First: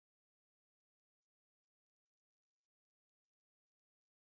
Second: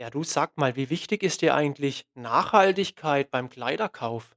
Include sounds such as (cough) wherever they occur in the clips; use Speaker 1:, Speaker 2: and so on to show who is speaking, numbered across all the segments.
Speaker 1: Ja, du sag mal, wie wichtig ist dir eigentlich Nachhaltigkeit beim Kleiderkauf?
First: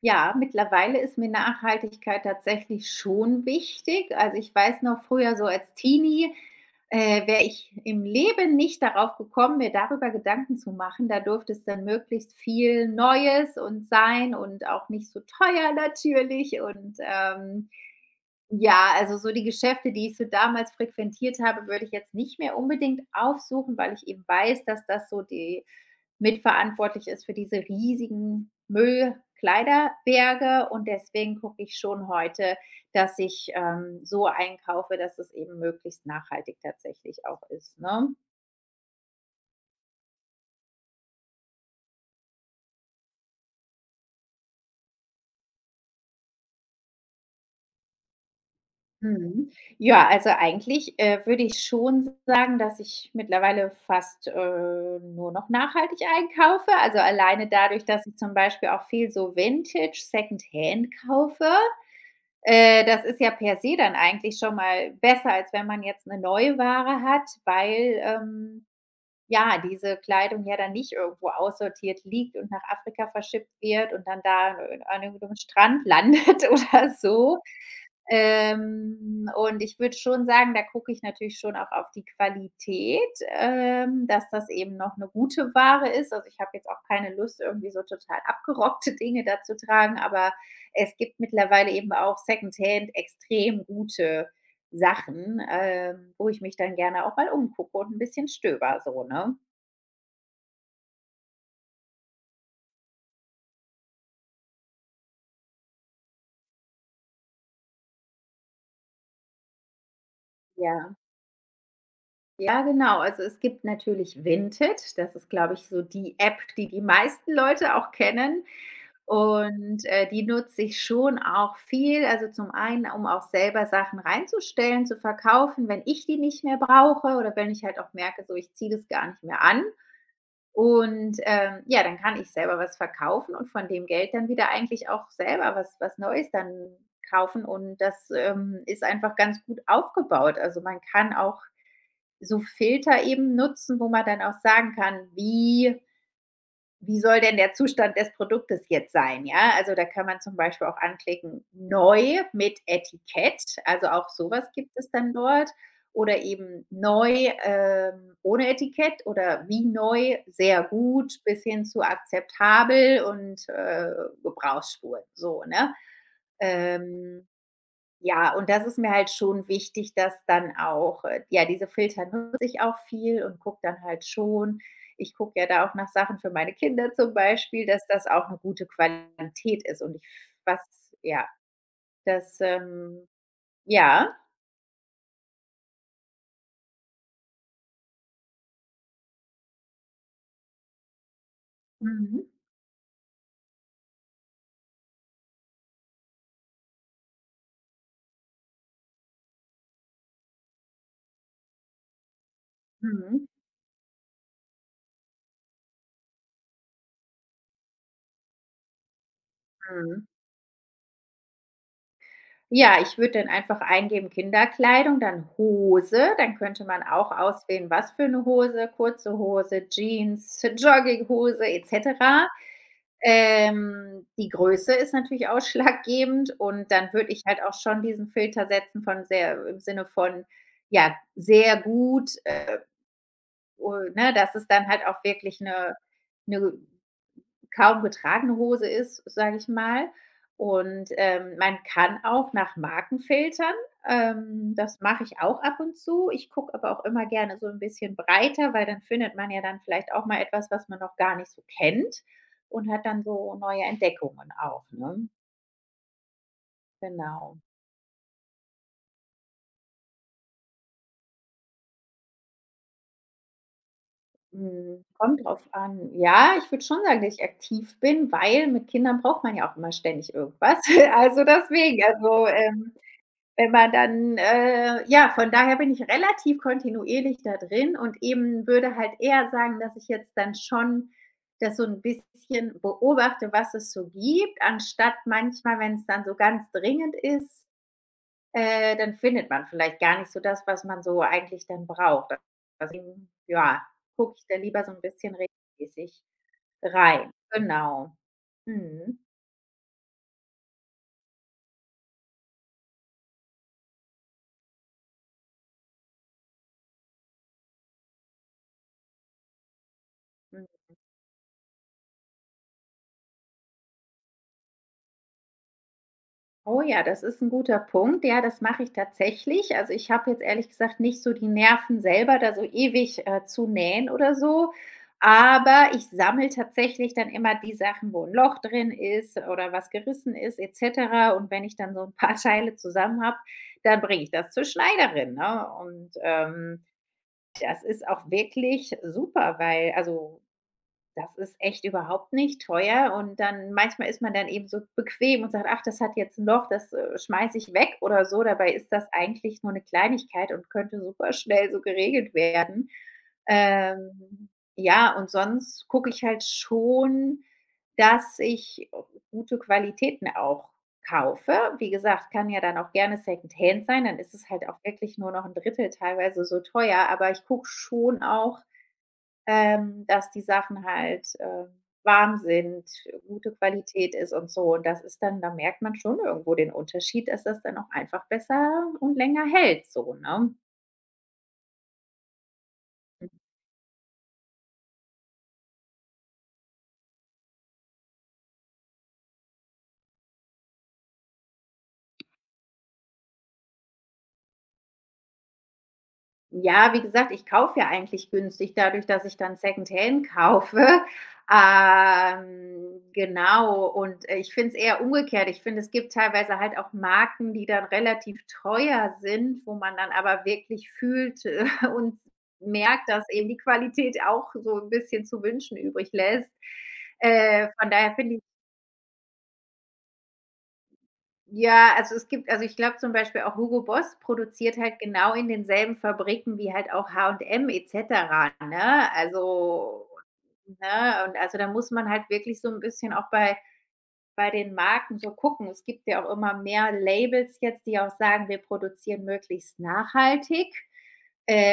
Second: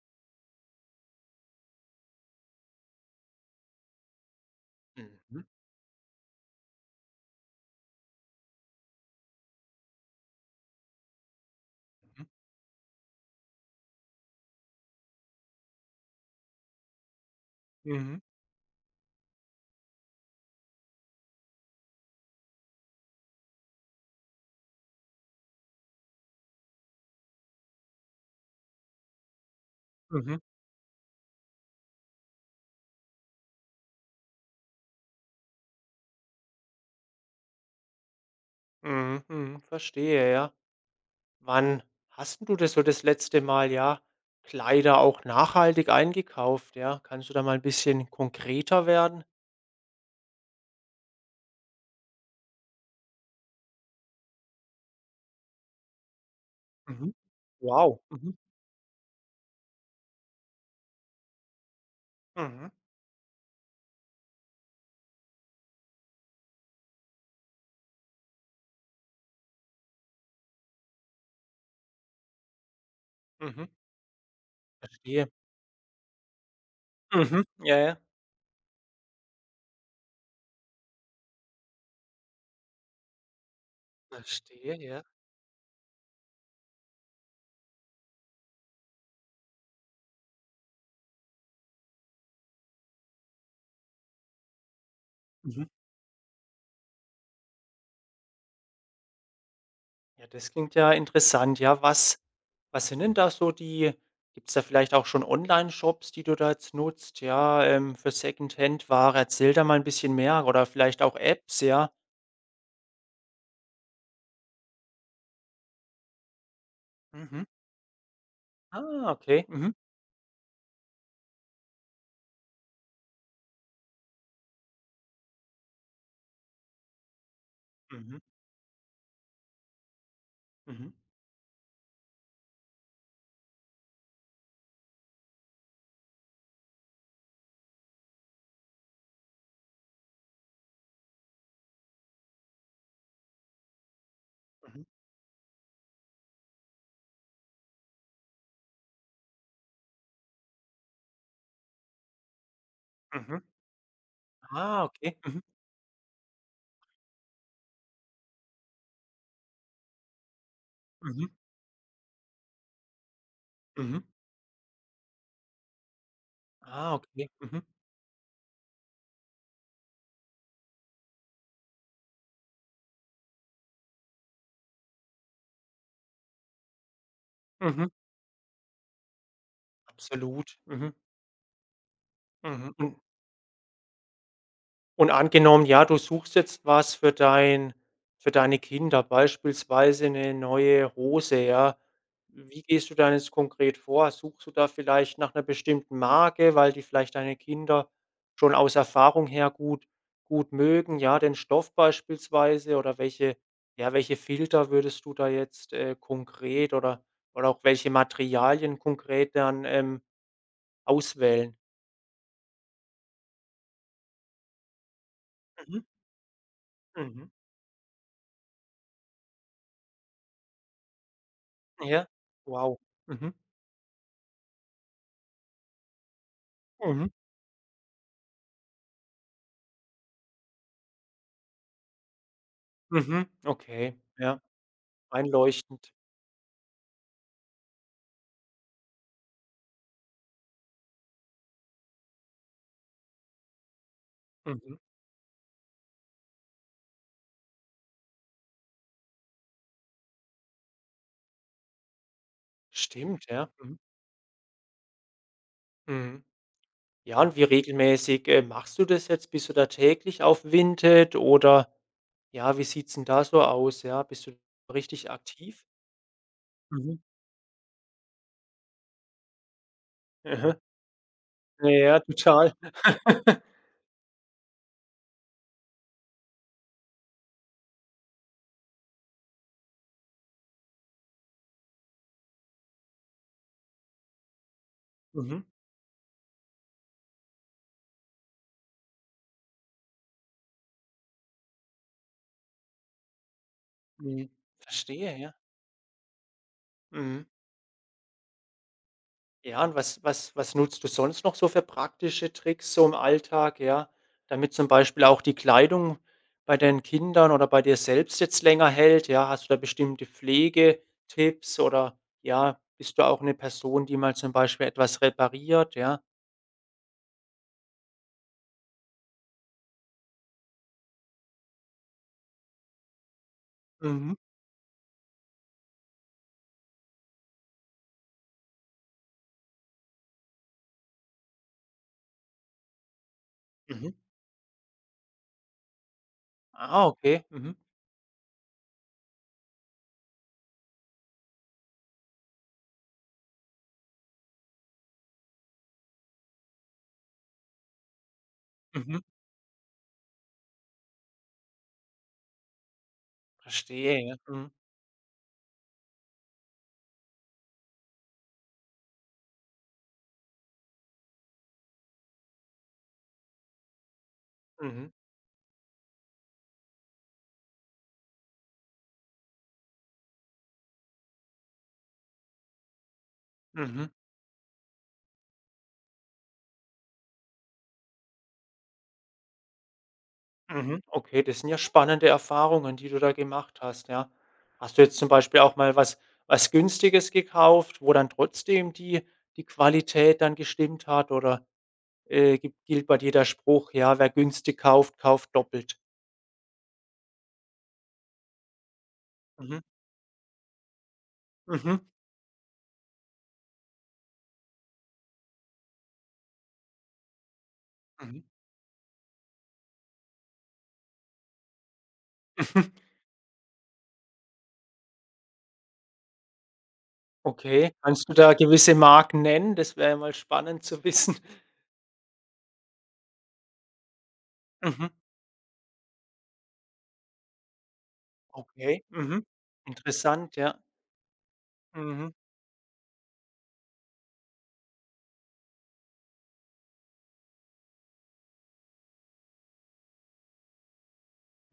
Speaker 2: Ja, mittlerweile ist mir Nachhaltigkeit tatsächlich schon wichtig. Also, ich weiß noch früher
Speaker 1: Mhm.
Speaker 2: so als Teenie, wäre ich im Leben nicht darauf gekommen, mir darüber Gedanken zu machen. Da durfte es dann
Speaker 1: Mhm.
Speaker 2: möglichst viel Neues und sein und auch nicht so teuer natürlich. Ja, also so die Geschäfte, die ich so damals frequentiert habe, würde ich jetzt nicht mehr unbedingt aufsuchen, weil ich eben weiß, dass das so die mitverantwortlich ist für diese riesigen
Speaker 1: Mhm.
Speaker 2: Müllkleiderberge. Und deswegen gucke ich schon heute, dass ich so einkaufe, dass es eben möglichst nachhaltig tatsächlich auch ist. Ne?
Speaker 1: Mhm, mhm, verstehe, ja. Wann hast 'n du das so das letzte Mal, ja, Kleider auch nachhaltig eingekauft, ja? Kannst du da mal ein bisschen konkreter werden?
Speaker 2: Mhm. Ja, also eigentlich würde ich schon sagen, dass ich mittlerweile fast nur noch nachhaltig einkaufe. Also
Speaker 1: Mhm.
Speaker 2: alleine dadurch,
Speaker 1: Wow.
Speaker 2: dass ich zum
Speaker 1: Mhm.
Speaker 2: Beispiel auch viel so Vintage, Secondhand kaufe.
Speaker 1: Mhm,
Speaker 2: Das ist ja per se dann eigentlich schon mal besser, als wenn man jetzt 'ne neue Ware hat, weil, ja, diese Kleidung ja dann nicht irgendwo aussortiert liegt und nach Afrika verschippt
Speaker 1: mhm,
Speaker 2: wird und dann da an
Speaker 1: verstehe.
Speaker 2: irgendeinem Strand landet (laughs) oder so.
Speaker 1: Mhm. Ja, ja.
Speaker 2: Und ich würde schon sagen, da gucke ich natürlich schon auch auf die Qualität, dass das
Speaker 1: Verstehe,
Speaker 2: eben noch
Speaker 1: ja.
Speaker 2: eine gute Ware ist. Also, ich habe jetzt auch keine Lust, irgendwie so total abgerockte Dinge da zu tragen, aber es gibt mittlerweile eben auch secondhand extrem gute Sachen, wo ich mich dann gerne auch mal umgucke und ein bisschen stöber so, ne?
Speaker 1: Ja, das klingt ja interessant. Ja, was sind denn da so die gibt's da vielleicht auch schon Online-Shops, die du da jetzt nutzt, ja, für Secondhand-Ware? Erzähl da mal ein bisschen mehr oder
Speaker 2: Ja.
Speaker 1: vielleicht auch Apps, ja?
Speaker 2: Ja, genau. Also, es gibt natürlich Vinted. Das ist, glaube ich, so die App, die die meisten
Speaker 1: Mhm.
Speaker 2: Leute auch kennen
Speaker 1: Ah, okay. Mhm.
Speaker 2: und, die nutze ich schon auch viel. Also, zum einen, um auch selber Sachen reinzustellen, zu verkaufen, wenn ich die nicht mehr brauche oder wenn ich halt auch
Speaker 1: Mhm.
Speaker 2: merke, so, ich ziehe das gar nicht mehr an
Speaker 1: Mhm.
Speaker 2: und, ja, dann kann ich selber was verkaufen und von dem Geld dann wieder eigentlich auch selber was Neues dann kaufen und das, ist einfach ganz gut aufgebaut. Also, man kann auch so Filter eben nutzen, wo man dann auch sagen
Speaker 1: Mhm.
Speaker 2: kann, wie soll denn der Zustand des Produktes jetzt sein? Ja, also da kann man zum Beispiel auch anklicken, neu mit Etikett,
Speaker 1: Mhm.
Speaker 2: also auch sowas gibt
Speaker 1: Ah,
Speaker 2: es dann
Speaker 1: okay. Mhm.
Speaker 2: dort. Oder eben neu ohne Etikett oder wie neu, sehr gut,
Speaker 1: Mhm.
Speaker 2: bis hin zu akzeptabel und
Speaker 1: Mhm.
Speaker 2: Gebrauchsspuren. So, ne?
Speaker 1: Ah,
Speaker 2: Ähm,
Speaker 1: okay. Mhm.
Speaker 2: ja, und das ist mir halt schon wichtig, dass dann auch ja, diese Filter nutze ich auch viel und gucke dann halt schon ich gucke ja da auch nach Sachen für meine Kinder zum Beispiel, dass
Speaker 1: Mhm.
Speaker 2: das auch eine gute Qualität ist und ich was
Speaker 1: Absolut. Mhm.
Speaker 2: ja, das,
Speaker 1: Mhm. Und
Speaker 2: ja.
Speaker 1: angenommen, ja, du suchst jetzt was für deine Kinder, beispielsweise eine neue Hose, ja.
Speaker 2: Mhm.
Speaker 1: Wie gehst du dann jetzt konkret vor? Suchst du da vielleicht nach einer bestimmten Marke, weil die vielleicht deine Kinder schon aus Erfahrung her gut mögen, ja, den Stoff beispielsweise oder
Speaker 2: Mhm.
Speaker 1: welche ja, welche Filter würdest du da jetzt, konkret oder auch welche Materialien konkret dann,
Speaker 2: Mhm.
Speaker 1: auswählen?
Speaker 2: Ja, ich würde dann einfach eingeben Kinderkleidung, dann
Speaker 1: Mhm,
Speaker 2: Hose, dann könnte man auch
Speaker 1: mhm,
Speaker 2: auswählen, was für eine Hose, kurze Hose, Jeans, Jogginghose et
Speaker 1: Ja,
Speaker 2: cetera.
Speaker 1: wow. Mhm,
Speaker 2: Die Größe ist natürlich (laughs) ausschlaggebend und dann
Speaker 1: mhm.
Speaker 2: würde ich halt auch schon diesen Filter setzen von sehr im Sinne von, ja, sehr gut,
Speaker 1: Mhm,
Speaker 2: u
Speaker 1: okay,
Speaker 2: ne, dass
Speaker 1: ja,
Speaker 2: es dann halt auch wirklich 'ne
Speaker 1: einleuchtend.
Speaker 2: 'ne kaum getragene Hose ist, sage ich mal. Und, man kann auch nach Marken filtern.
Speaker 1: Mhm.
Speaker 2: Das mache ich auch ab und zu. Ich gucke aber auch immer gerne so ein bisschen breiter, weil dann findet man ja dann vielleicht auch mal etwas, was man noch gar nicht so kennt und hat dann
Speaker 1: Stimmt,
Speaker 2: so
Speaker 1: ja.
Speaker 2: neue
Speaker 1: Mhm.
Speaker 2: Entdeckungen auch, ne?
Speaker 1: Mhm. Ja, und
Speaker 2: Genau.
Speaker 1: wie regelmäßig, machst du das jetzt? Bist du da täglich auf Vinted oder ja, wie sieht's denn da so aus? Ja, bist du
Speaker 2: Mhm,
Speaker 1: richtig
Speaker 2: kommt drauf
Speaker 1: aktiv?
Speaker 2: an. Ja, ich würde schon
Speaker 1: Mhm.
Speaker 2: sagen, dass ich aktiv bin, weil mit Kindern braucht man ja auch immer ständig irgendwas.
Speaker 1: (laughs)
Speaker 2: (laughs) Also,
Speaker 1: Mhm. Ja,
Speaker 2: deswegen,
Speaker 1: ja,
Speaker 2: also,
Speaker 1: total. (laughs)
Speaker 2: wenn man dann ja, von daher bin ich relativ kontinuierlich da drin und eben würde halt eher sagen, dass ich jetzt dann schon das so ein bisschen beobachte, was es so gibt, anstatt
Speaker 1: Mhm.
Speaker 2: manchmal, wenn es dann so ganz dringend ist, dann findet man vielleicht gar nicht so das, was man so eigentlich dann braucht. Deswegen, ja, gucke ich
Speaker 1: Mhm.
Speaker 2: da lieber so ein bisschen
Speaker 1: Verstehe, ja.
Speaker 2: regelmäßig rein.
Speaker 1: Mhm.
Speaker 2: Genau. Mhm.
Speaker 1: Ja, und was nutzt du sonst noch so für praktische Tricks so im Alltag, ja, damit zum Beispiel auch die Kleidung bei deinen Kindern oder bei dir selbst jetzt länger hält, ja? Hast du da bestimmte
Speaker 2: Mhm.
Speaker 1: Pflegetipps oder, ja, bist du auch eine Person, die mal zum Beispiel etwas repariert, ja?
Speaker 2: Oh ja, das ist ein guter Punkt. Ja, das mache ich tatsächlich. Also, ich habe jetzt ehrlich gesagt nicht so die Nerven selber, da so ewig, zu nähen oder
Speaker 1: Mhm,
Speaker 2: so, aber ich sammle tatsächlich dann immer die Sachen, wo ein Loch drin ist oder was gerissen ist et cetera. Und wenn ich dann so ein paar (laughs) Teile zusammen habe, dann
Speaker 1: mhm.
Speaker 2: bringe ich das zur Schneiderin, ne? Und,
Speaker 1: Ah, okay. Mhm,
Speaker 2: das ist auch wirklich super, weil also, das ist echt überhaupt nicht teuer und dann manchmal ist man dann eben so bequem und sagt: „Ach, das hat jetzt 'n Loch, das, schmeiße ich weg oder so.“ Dabei ist das
Speaker 1: mhm.
Speaker 2: eigentlich nur eine Kleinigkeit und könnte super schnell so geregelt werden.
Speaker 1: Verstehe, ja.
Speaker 2: Ähm,
Speaker 1: Mhm,
Speaker 2: ja, und sonst gucke ich halt schon, dass ich gute Qualitäten auch kaufe. Wie gesagt, kann ja dann auch gerne Secondhand sein, dann ist es halt auch
Speaker 1: mhm,
Speaker 2: wirklich nur noch ein Drittel teilweise so teuer, aber ich gucke schon auch dass die Sachen halt, warm sind, gute
Speaker 1: mhm.
Speaker 2: Qualität ist und so. Und das ist dann da merkt man schon irgendwo den Unterschied, dass das dann auch einfach besser und länger hält so, ne?
Speaker 1: Mhm, okay, das sind ja spannende Erfahrungen, die du da gemacht hast, ja. Hast du jetzt zum Beispiel auch mal was Günstiges gekauft, wo dann trotzdem die Qualität dann gestimmt hat oder, gi gilt bei dir der Spruch: „Ja, wer günstig kauft, kauft doppelt.“
Speaker 2: Ja, wie gesagt, ich kaufe ja eigentlich günstig dadurch, dass ich dann
Speaker 1: Mhm,
Speaker 2: Secondhand kaufe.
Speaker 1: mhm,
Speaker 2: Genau, und, ich finde es eher umgekehrt. Ich finde, es gibt teilweise halt auch Marken, die dann
Speaker 1: mhm,
Speaker 2: relativ
Speaker 1: mhm.
Speaker 2: teuer sind, wo man dann aber wirklich fühlt, (laughs) und
Speaker 1: (laughs)
Speaker 2: merkt, dass eben die Qualität auch so ein bisschen zu wünschen übrig lässt. Von
Speaker 1: Okay,
Speaker 2: daher
Speaker 1: kannst du
Speaker 2: finde ich
Speaker 1: da gewisse Marken nennen? Das wäre ja mal spannend zu wissen. (laughs)
Speaker 2: ja, also es gibt also ich glaube zum Beispiel auch Hugo Boss produziert halt
Speaker 1: Mhm,
Speaker 2: genau in denselben Fabriken wie halt auch H und M et cetera,
Speaker 1: okay,
Speaker 2: ne?
Speaker 1: mhm.
Speaker 2: Also,
Speaker 1: Interessant, ja.
Speaker 2: ne? Und also da muss man halt
Speaker 1: Mhm,
Speaker 2: wirklich so ein bisschen auch bei den Marken so gucken. Es gibt ja auch immer mehr Labels jetzt, die auch sagen, wir produzieren möglichst nachhaltig.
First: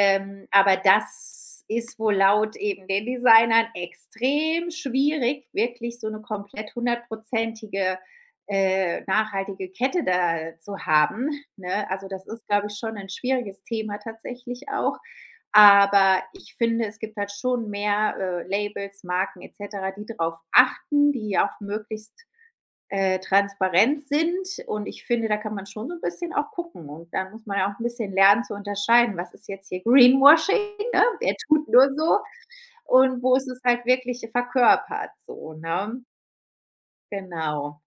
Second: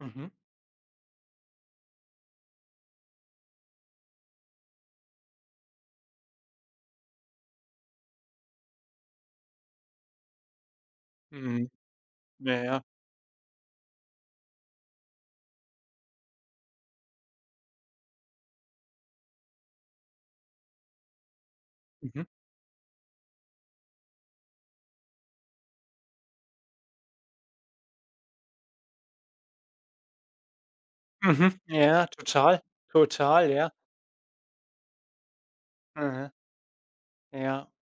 Speaker 1: mhm,
Speaker 2: Aber das ist wohl laut eben den Designern extrem schwierig, wirklich so eine komplett hundertprozentige, nachhaltige Kette da zu haben,
Speaker 1: mhm.
Speaker 2: ne? Also, das ist,
Speaker 1: Ja,
Speaker 2: glaube ich,
Speaker 1: ja.
Speaker 2: schon ein schwieriges Thema tatsächlich auch. Aber ich finde, es gibt halt schon mehr, Labels, Marken et cetera, die darauf achten, die auch möglichst
Speaker 1: Mhm.
Speaker 2: transparent sind und ich finde, da kann man schon so ein bisschen auch gucken und dann muss man ja auch ein bisschen lernen zu unterscheiden, was ist jetzt hier Greenwashing, ne? Wer
Speaker 1: Mhm.
Speaker 2: tut nur
Speaker 1: Ja,
Speaker 2: so
Speaker 1: total,
Speaker 2: und wo ist
Speaker 1: total,
Speaker 2: es
Speaker 1: ja.
Speaker 2: halt wirklich verkörpert so, ne?
Speaker 1: Mhm. Ja.
Speaker 2: Genau.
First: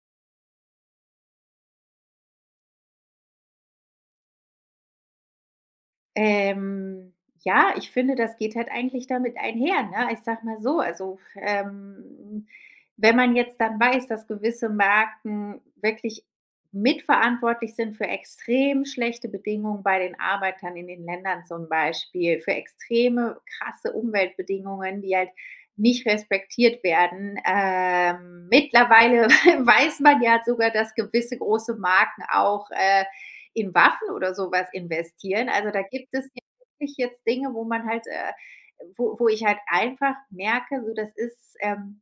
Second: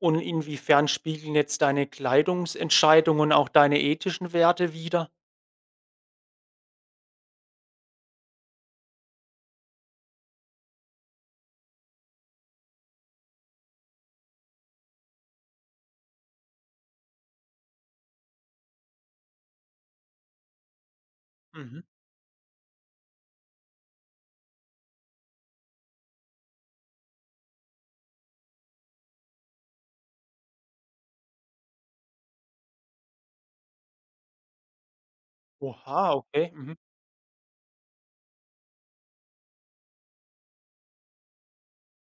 Speaker 1: Und inwiefern spiegeln jetzt deine Kleidungsentscheidungen und auch deine ethischen Werte wider?
Speaker 2: Ähm, ja, ich finde, das geht halt eigentlich damit einher, ne? Ich sag mal so, also, wenn man jetzt dann weiß, dass gewisse Marken wirklich mitverantwortlich sind für extrem schlechte Bedingungen bei den Arbeitern in den Ländern zum
Speaker 1: Mhm.
Speaker 2: Beispiel, für extreme krasse Umweltbedingungen, die halt nicht respektiert werden. Mittlerweile (laughs) weiß man ja sogar, dass gewisse große Marken auch, in Waffen oder sowas investieren. Also, da gibt
Speaker 1: Oha,
Speaker 2: es ja
Speaker 1: okay. Mhm.
Speaker 2: wirklich jetzt Dinge, wo man halt, wo ich halt einfach merke, so das ist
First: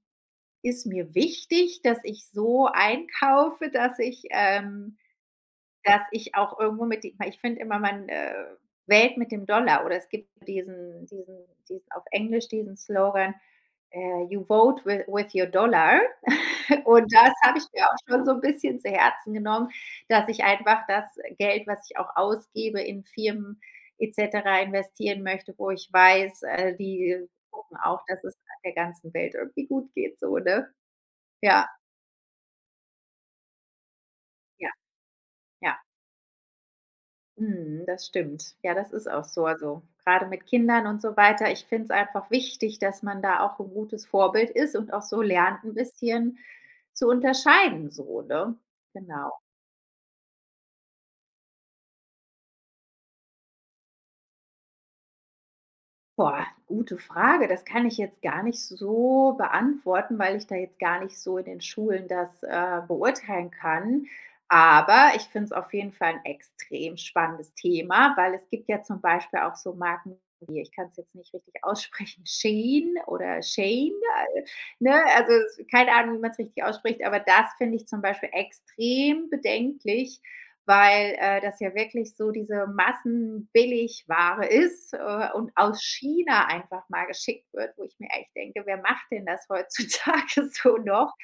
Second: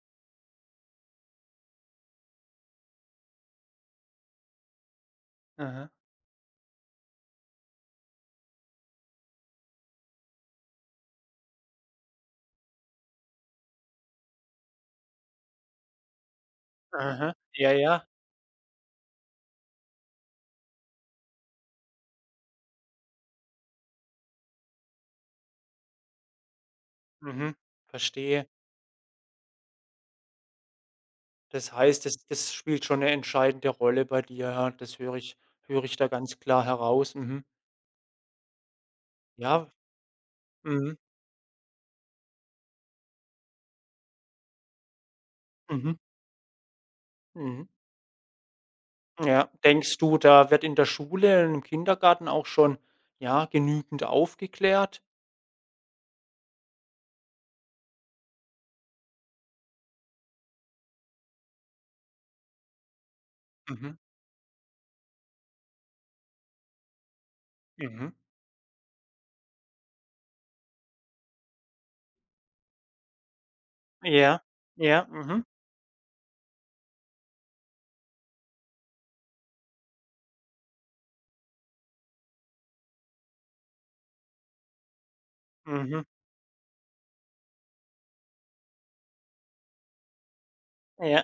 Speaker 2: ist mir wichtig, dass ich so einkaufe,
Speaker 1: Aha.
Speaker 2: dass ich auch irgendwo mit die ich finde immer, man, wählt mit dem Dollar oder es gibt diesen auf Englisch diesen Slogan, „You vote wi with your dollar.“ (laughs) Und das
Speaker 1: Aha.
Speaker 2: habe ich
Speaker 1: Ja,
Speaker 2: mir auch
Speaker 1: ja.
Speaker 2: schon so ein bisschen zu Herzen genommen, dass ich einfach das Geld, was ich auch ausgebe, in Firmen et cetera investieren möchte, wo ich weiß, die
Speaker 1: Mhm.
Speaker 2: gucken auch, dass es
Speaker 1: Verstehe.
Speaker 2: der ganzen Welt irgendwie gut geht so, ne? Ja,
Speaker 1: Das heißt, das spielt schon eine entscheidende Rolle bei dir,
Speaker 2: ja,
Speaker 1: ja. Das höre ich
Speaker 2: ja.
Speaker 1: höre ich da ganz klar heraus. Mhm.
Speaker 2: Mhm, das stimmt. Ja, das ist auch so.
Speaker 1: Ja.
Speaker 2: Also, gerade mit Kindern
Speaker 1: Mhm.
Speaker 2: und so weiter, ich finde es einfach wichtig, dass man da auch ein gutes Vorbild ist und auch so lernt, ein
Speaker 1: Mhm.
Speaker 2: bisschen zu
Speaker 1: Mhm.
Speaker 2: unterscheiden so, ne? Genau.
Speaker 1: Ja. Denkst du, da wird in der Schule, und im Kindergarten auch schon, ja, genügend aufgeklärt?
Speaker 2: Boah, gute Frage. Das kann ich jetzt gar nicht so beantworten, weil ich da jetzt gar nicht so in den Schulen das beurteilen
Speaker 1: Mhm.
Speaker 2: kann. Aber ich finde es auf jeden Fall ein extrem spannendes
Speaker 1: Mhm.
Speaker 2: Thema, weil es gibt ja zum Beispiel auch so Marken wie, ich kann es jetzt nicht richtig aussprechen, Shein oder Shane,
Speaker 1: Ja,
Speaker 2: äh, ne?
Speaker 1: ja,
Speaker 2: Also
Speaker 1: mhm,
Speaker 2: es- keine Ahnung, wie man es richtig ausspricht, aber das finde ich zum Beispiel extrem bedenklich, weil, das ja wirklich so diese Massenbilligware ist, und aus
Speaker 1: mhm,
Speaker 2: China einfach mal geschickt wird, wo ich mir echt denke: „Wer macht denn das heutzutage (laughs) so noch?“
Speaker 1: ja,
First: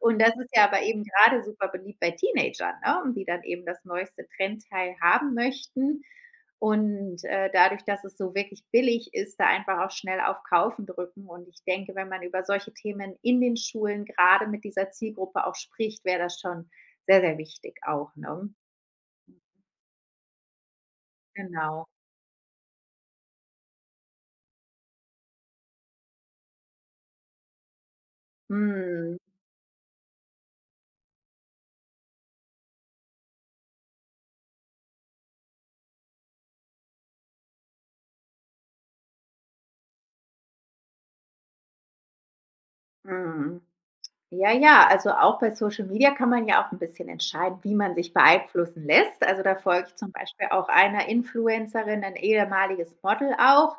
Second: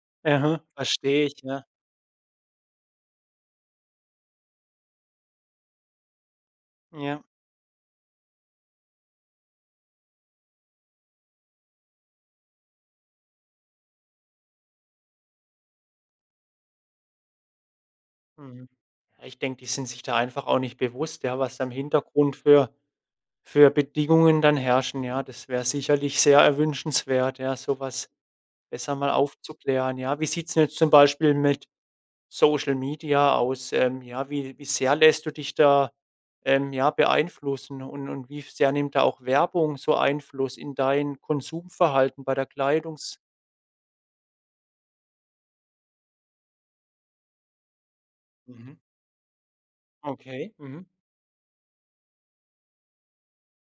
Speaker 2: Und das ist
Speaker 1: aha,
Speaker 2: ja aber eben
Speaker 1: verstehe ich,
Speaker 2: gerade
Speaker 1: ja,
Speaker 2: super beliebt bei Teenagern, ne, und die dann eben das neueste Trendteil haben möchten. Und,
Speaker 1: ja,
Speaker 2: dadurch, dass es so wirklich billig ist, da einfach auch schnell auf Kaufen drücken. Und ich denke, wenn man über solche Themen in den Schulen gerade mit dieser Zielgruppe auch spricht, wäre das schon sehr, sehr wichtig auch, ne?
Speaker 1: mhm. Ja, ich denke, die sind sich da einfach auch nicht bewusst, ja, was da im
Speaker 2: Genau.
Speaker 1: Hintergrund für Bedingungen dann herrschen, ja. Das wäre sicherlich sehr erwünschenswert, ja, sowas besser mal
Speaker 2: Mhm.
Speaker 1: aufzuklären, ja. Wie sieht's 'n jetzt zum Beispiel mit Social Media aus? Ja, wie sehr lässt du dich da, ja, beeinflussen und wie sehr nimmt da auch Werbung so Einfluss in dein Konsumverhalten bei der Kleidungs
Speaker 2: Mhm. Ja, ja, also auch bei Social Media kann man ja auch ein bisschen entscheiden, wie man sich
Speaker 1: mhm.
Speaker 2: beeinflussen lässt. Also, da folge ich zum Beispiel
Speaker 1: Okay,
Speaker 2: auch
Speaker 1: mhm.
Speaker 2: einer Influencerin, ein ehemaliges Model auch,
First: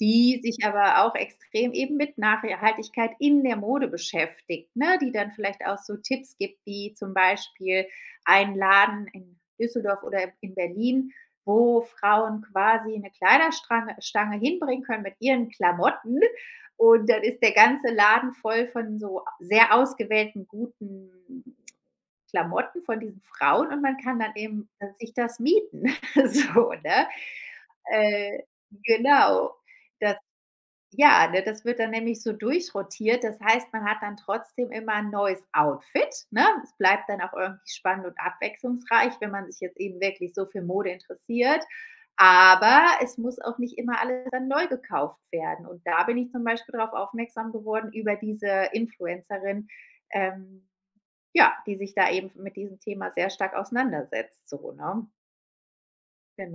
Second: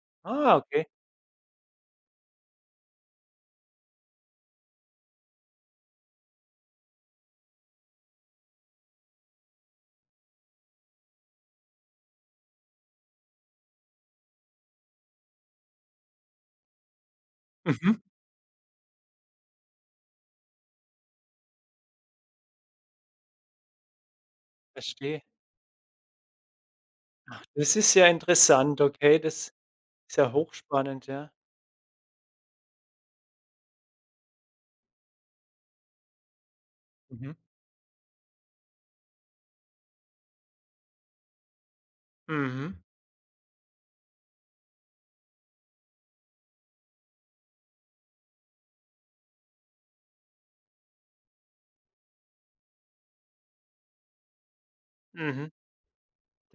Speaker 2: die
Speaker 1: Ah,
Speaker 2: sich
Speaker 1: okay.
Speaker 2: aber auch extrem eben mit Nachhaltigkeit in der Mode beschäftigt, ne? Die dann vielleicht auch so Tipps gibt, wie zum Beispiel ein Laden in Düsseldorf oder in Berlin, wo Frauen quasi eine Kleiderstange Stange hinbringen können mit ihren Klamotten. Und dann ist der ganze
Speaker 1: Mhm.
Speaker 2: Laden voll von so sehr ausgewählten guten Klamotten von diesen Frauen und man kann dann eben sich
Speaker 1: Verstehe.
Speaker 2: das mieten, (laughs) so, ne?
Speaker 1: Das ist ja
Speaker 2: Äh,
Speaker 1: interessant, okay,
Speaker 2: genau.
Speaker 1: das ist ja hochspannend,
Speaker 2: Ja,
Speaker 1: ja.
Speaker 2: ne, das wird dann nämlich so durchrotiert. Das heißt, man hat dann trotzdem immer ein neues Outfit, ne? Es bleibt dann auch
Speaker 1: Mhm.
Speaker 2: irgendwie spannend und abwechslungsreich, wenn man sich jetzt eben wirklich so für Mode interessiert.
Speaker 1: Mhm.
Speaker 2: Aber es muss auch nicht immer alles dann neu gekauft werden. Und da bin ich zum Beispiel darauf aufmerksam geworden über diese Influencerin, ähm, ja, die sich da eben mit diesem Thema sehr stark auseinandersetzt so, ne?
Speaker 1: Mhm.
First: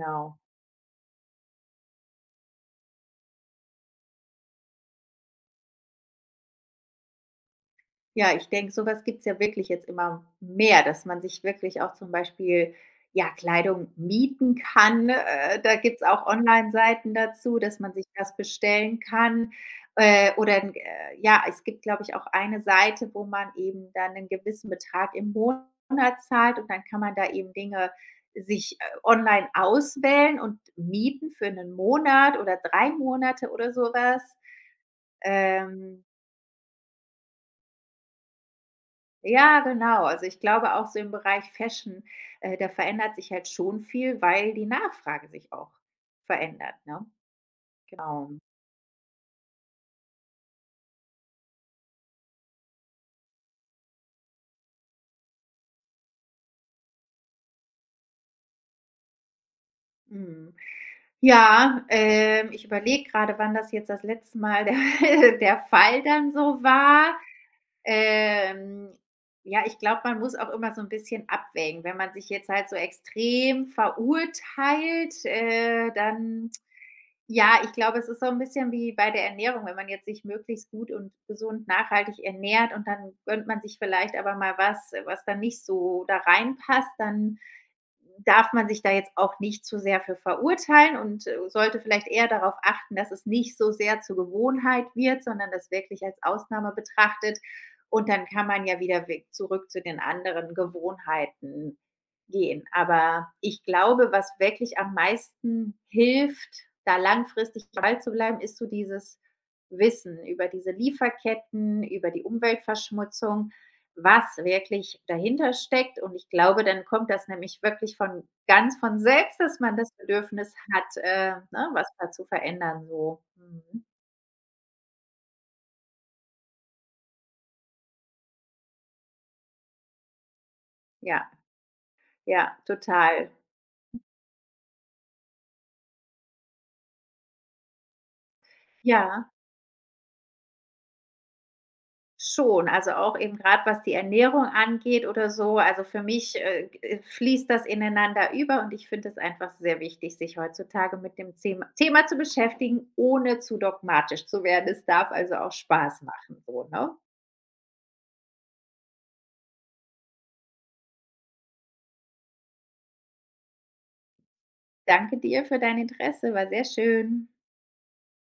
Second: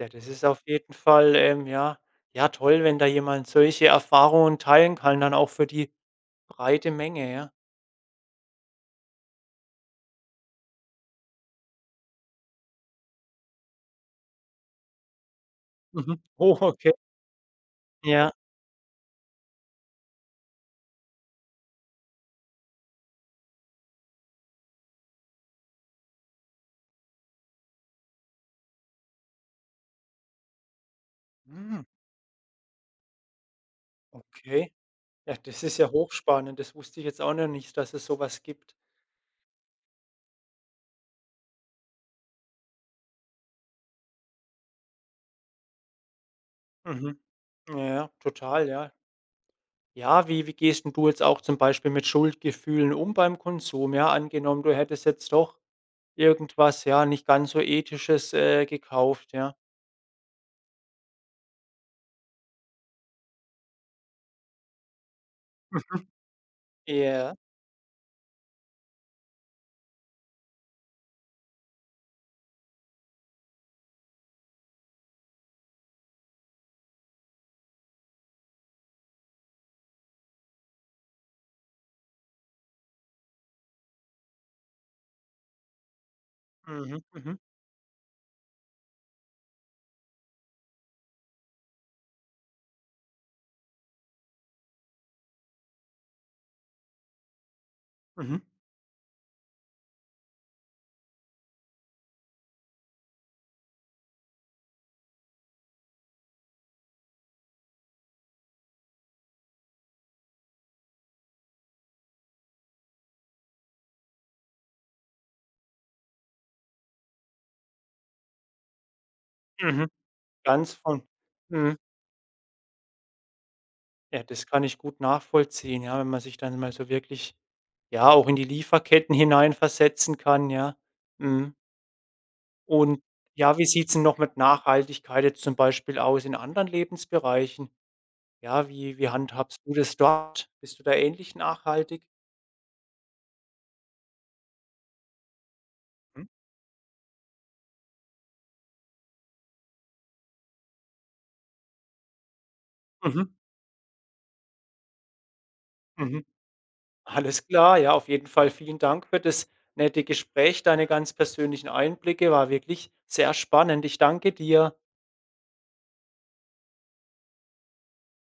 Speaker 1: Ja, das ist auf jeden Fall, ja ja, toll, wenn da jemand solche Erfahrungen teilen kann, dann auch für die breite Menge, ja.
Speaker 2: Ja, ich denke, sowas was gibt's ja wirklich jetzt immer mehr, dass man sich wirklich auch zum Beispiel, ja, Kleidung mieten kann. Da gibt's
Speaker 1: Mhm.
Speaker 2: auch
Speaker 1: Oh, okay.
Speaker 2: Online-Seiten dazu, dass man sich
Speaker 1: Ja.
Speaker 2: das bestellen kann. Oder 'n ja, es gibt, glaube ich, auch eine Seite, wo man eben dann einen gewissen Betrag im Monat zahlt und dann kann man da eben Dinge sich, online auswählen und mieten für einen
Speaker 1: Hm,
Speaker 2: Monat oder 3 Monate oder sowas.
Speaker 1: okay. Ja, das ist ja
Speaker 2: Ähm,
Speaker 1: hochspannend. Das wusste ich jetzt auch noch nicht, dass es sowas gibt.
Speaker 2: Ja, genau. Also, ich glaube auch so im Bereich Fashion, da verändert sich halt schon viel, weil die Nachfrage sich auch verändert, ne?
Speaker 1: Mhm. Ja,
Speaker 2: Genau.
Speaker 1: total, ja. Ja, wie gehst 'n du jetzt auch zum Beispiel mit Schuldgefühlen um beim Konsum? Ja, angenommen, du hättest jetzt doch irgendwas, ja, nicht ganz so Ethisches, gekauft, ja.
Speaker 2: Mhm. Ja, ich überlege gerade, wann das jetzt das letzte Mal der (laughs) der Fall
Speaker 1: Mhm.
Speaker 2: dann so war.
Speaker 1: Ja.
Speaker 2: Ähm, ja, ich glaube, man muss auch immer so ein bisschen abwägen. Wenn man sich jetzt halt so extrem verurteilt, dann ja, ich glaube, es ist so ein bisschen wie bei der Ernährung, wenn man jetzt sich möglichst gut und gesund nachhaltig ernährt und dann gönnt man sich vielleicht aber mal was, was dann nicht so da reinpasst,
Speaker 1: Mhm,
Speaker 2: dann
Speaker 1: mhm,
Speaker 2: darf man sich da jetzt auch nicht zu sehr für verurteilen und sollte vielleicht eher darauf achten, dass es nicht so sehr zur Gewohnheit wird, sondern das wirklich als Ausnahme betrachtet. Und dann
Speaker 1: mhm,
Speaker 2: kann man ja wieder zurück zu den anderen Gewohnheiten gehen. Aber ich glaube, was wirklich am meisten hilft, da langfristig am Ball zu bleiben, ist so dieses Wissen über diese Lieferketten, über die Umweltverschmutzung was wirklich dahinter steckt. Und ich glaube, dann kommt das nämlich wirklich von ganz von selbst, dass man
Speaker 1: mhm.
Speaker 2: das Bedürfnis
Speaker 1: Ganz
Speaker 2: hat,
Speaker 1: von
Speaker 2: ne,
Speaker 1: mhm.
Speaker 2: was da zu verändern, so. Mhm.
Speaker 1: Ja, das kann ich gut nachvollziehen, ja, wenn man sich dann mal so wirklich, ja, auch in die Lieferketten hineinversetzen kann, ja.
Speaker 2: Ja,
Speaker 1: Mhm.
Speaker 2: ja,
Speaker 1: Und
Speaker 2: total.
Speaker 1: ja, wie sieht's denn noch mit Nachhaltigkeit jetzt zum Beispiel aus in anderen Lebensbereichen? Ja, wie
Speaker 2: Ja,
Speaker 1: handhabst du das dort? Bist du da ähnlich nachhaltig?
Speaker 2: schon. Also, auch eben gerade, was die Ernährung angeht oder so. Also, für
Speaker 1: Mhm.
Speaker 2: mich, g fließt das ineinander über und ich finde es einfach sehr wichtig, sich heutzutage mit dem Zem Thema zu beschäftigen,
Speaker 1: Mhm,
Speaker 2: ohne zu dogmatisch zu werden. Es darf also auch Spaß
Speaker 1: mhm.
Speaker 2: machen so, ne?
Speaker 1: Alles klar, ja, auf jeden Fall vielen Dank für das nette Gespräch, deine ganz persönlichen Einblicke, war wirklich sehr spannend. Ich danke dir.
Speaker 2: Danke dir für dein Interesse, war sehr schön.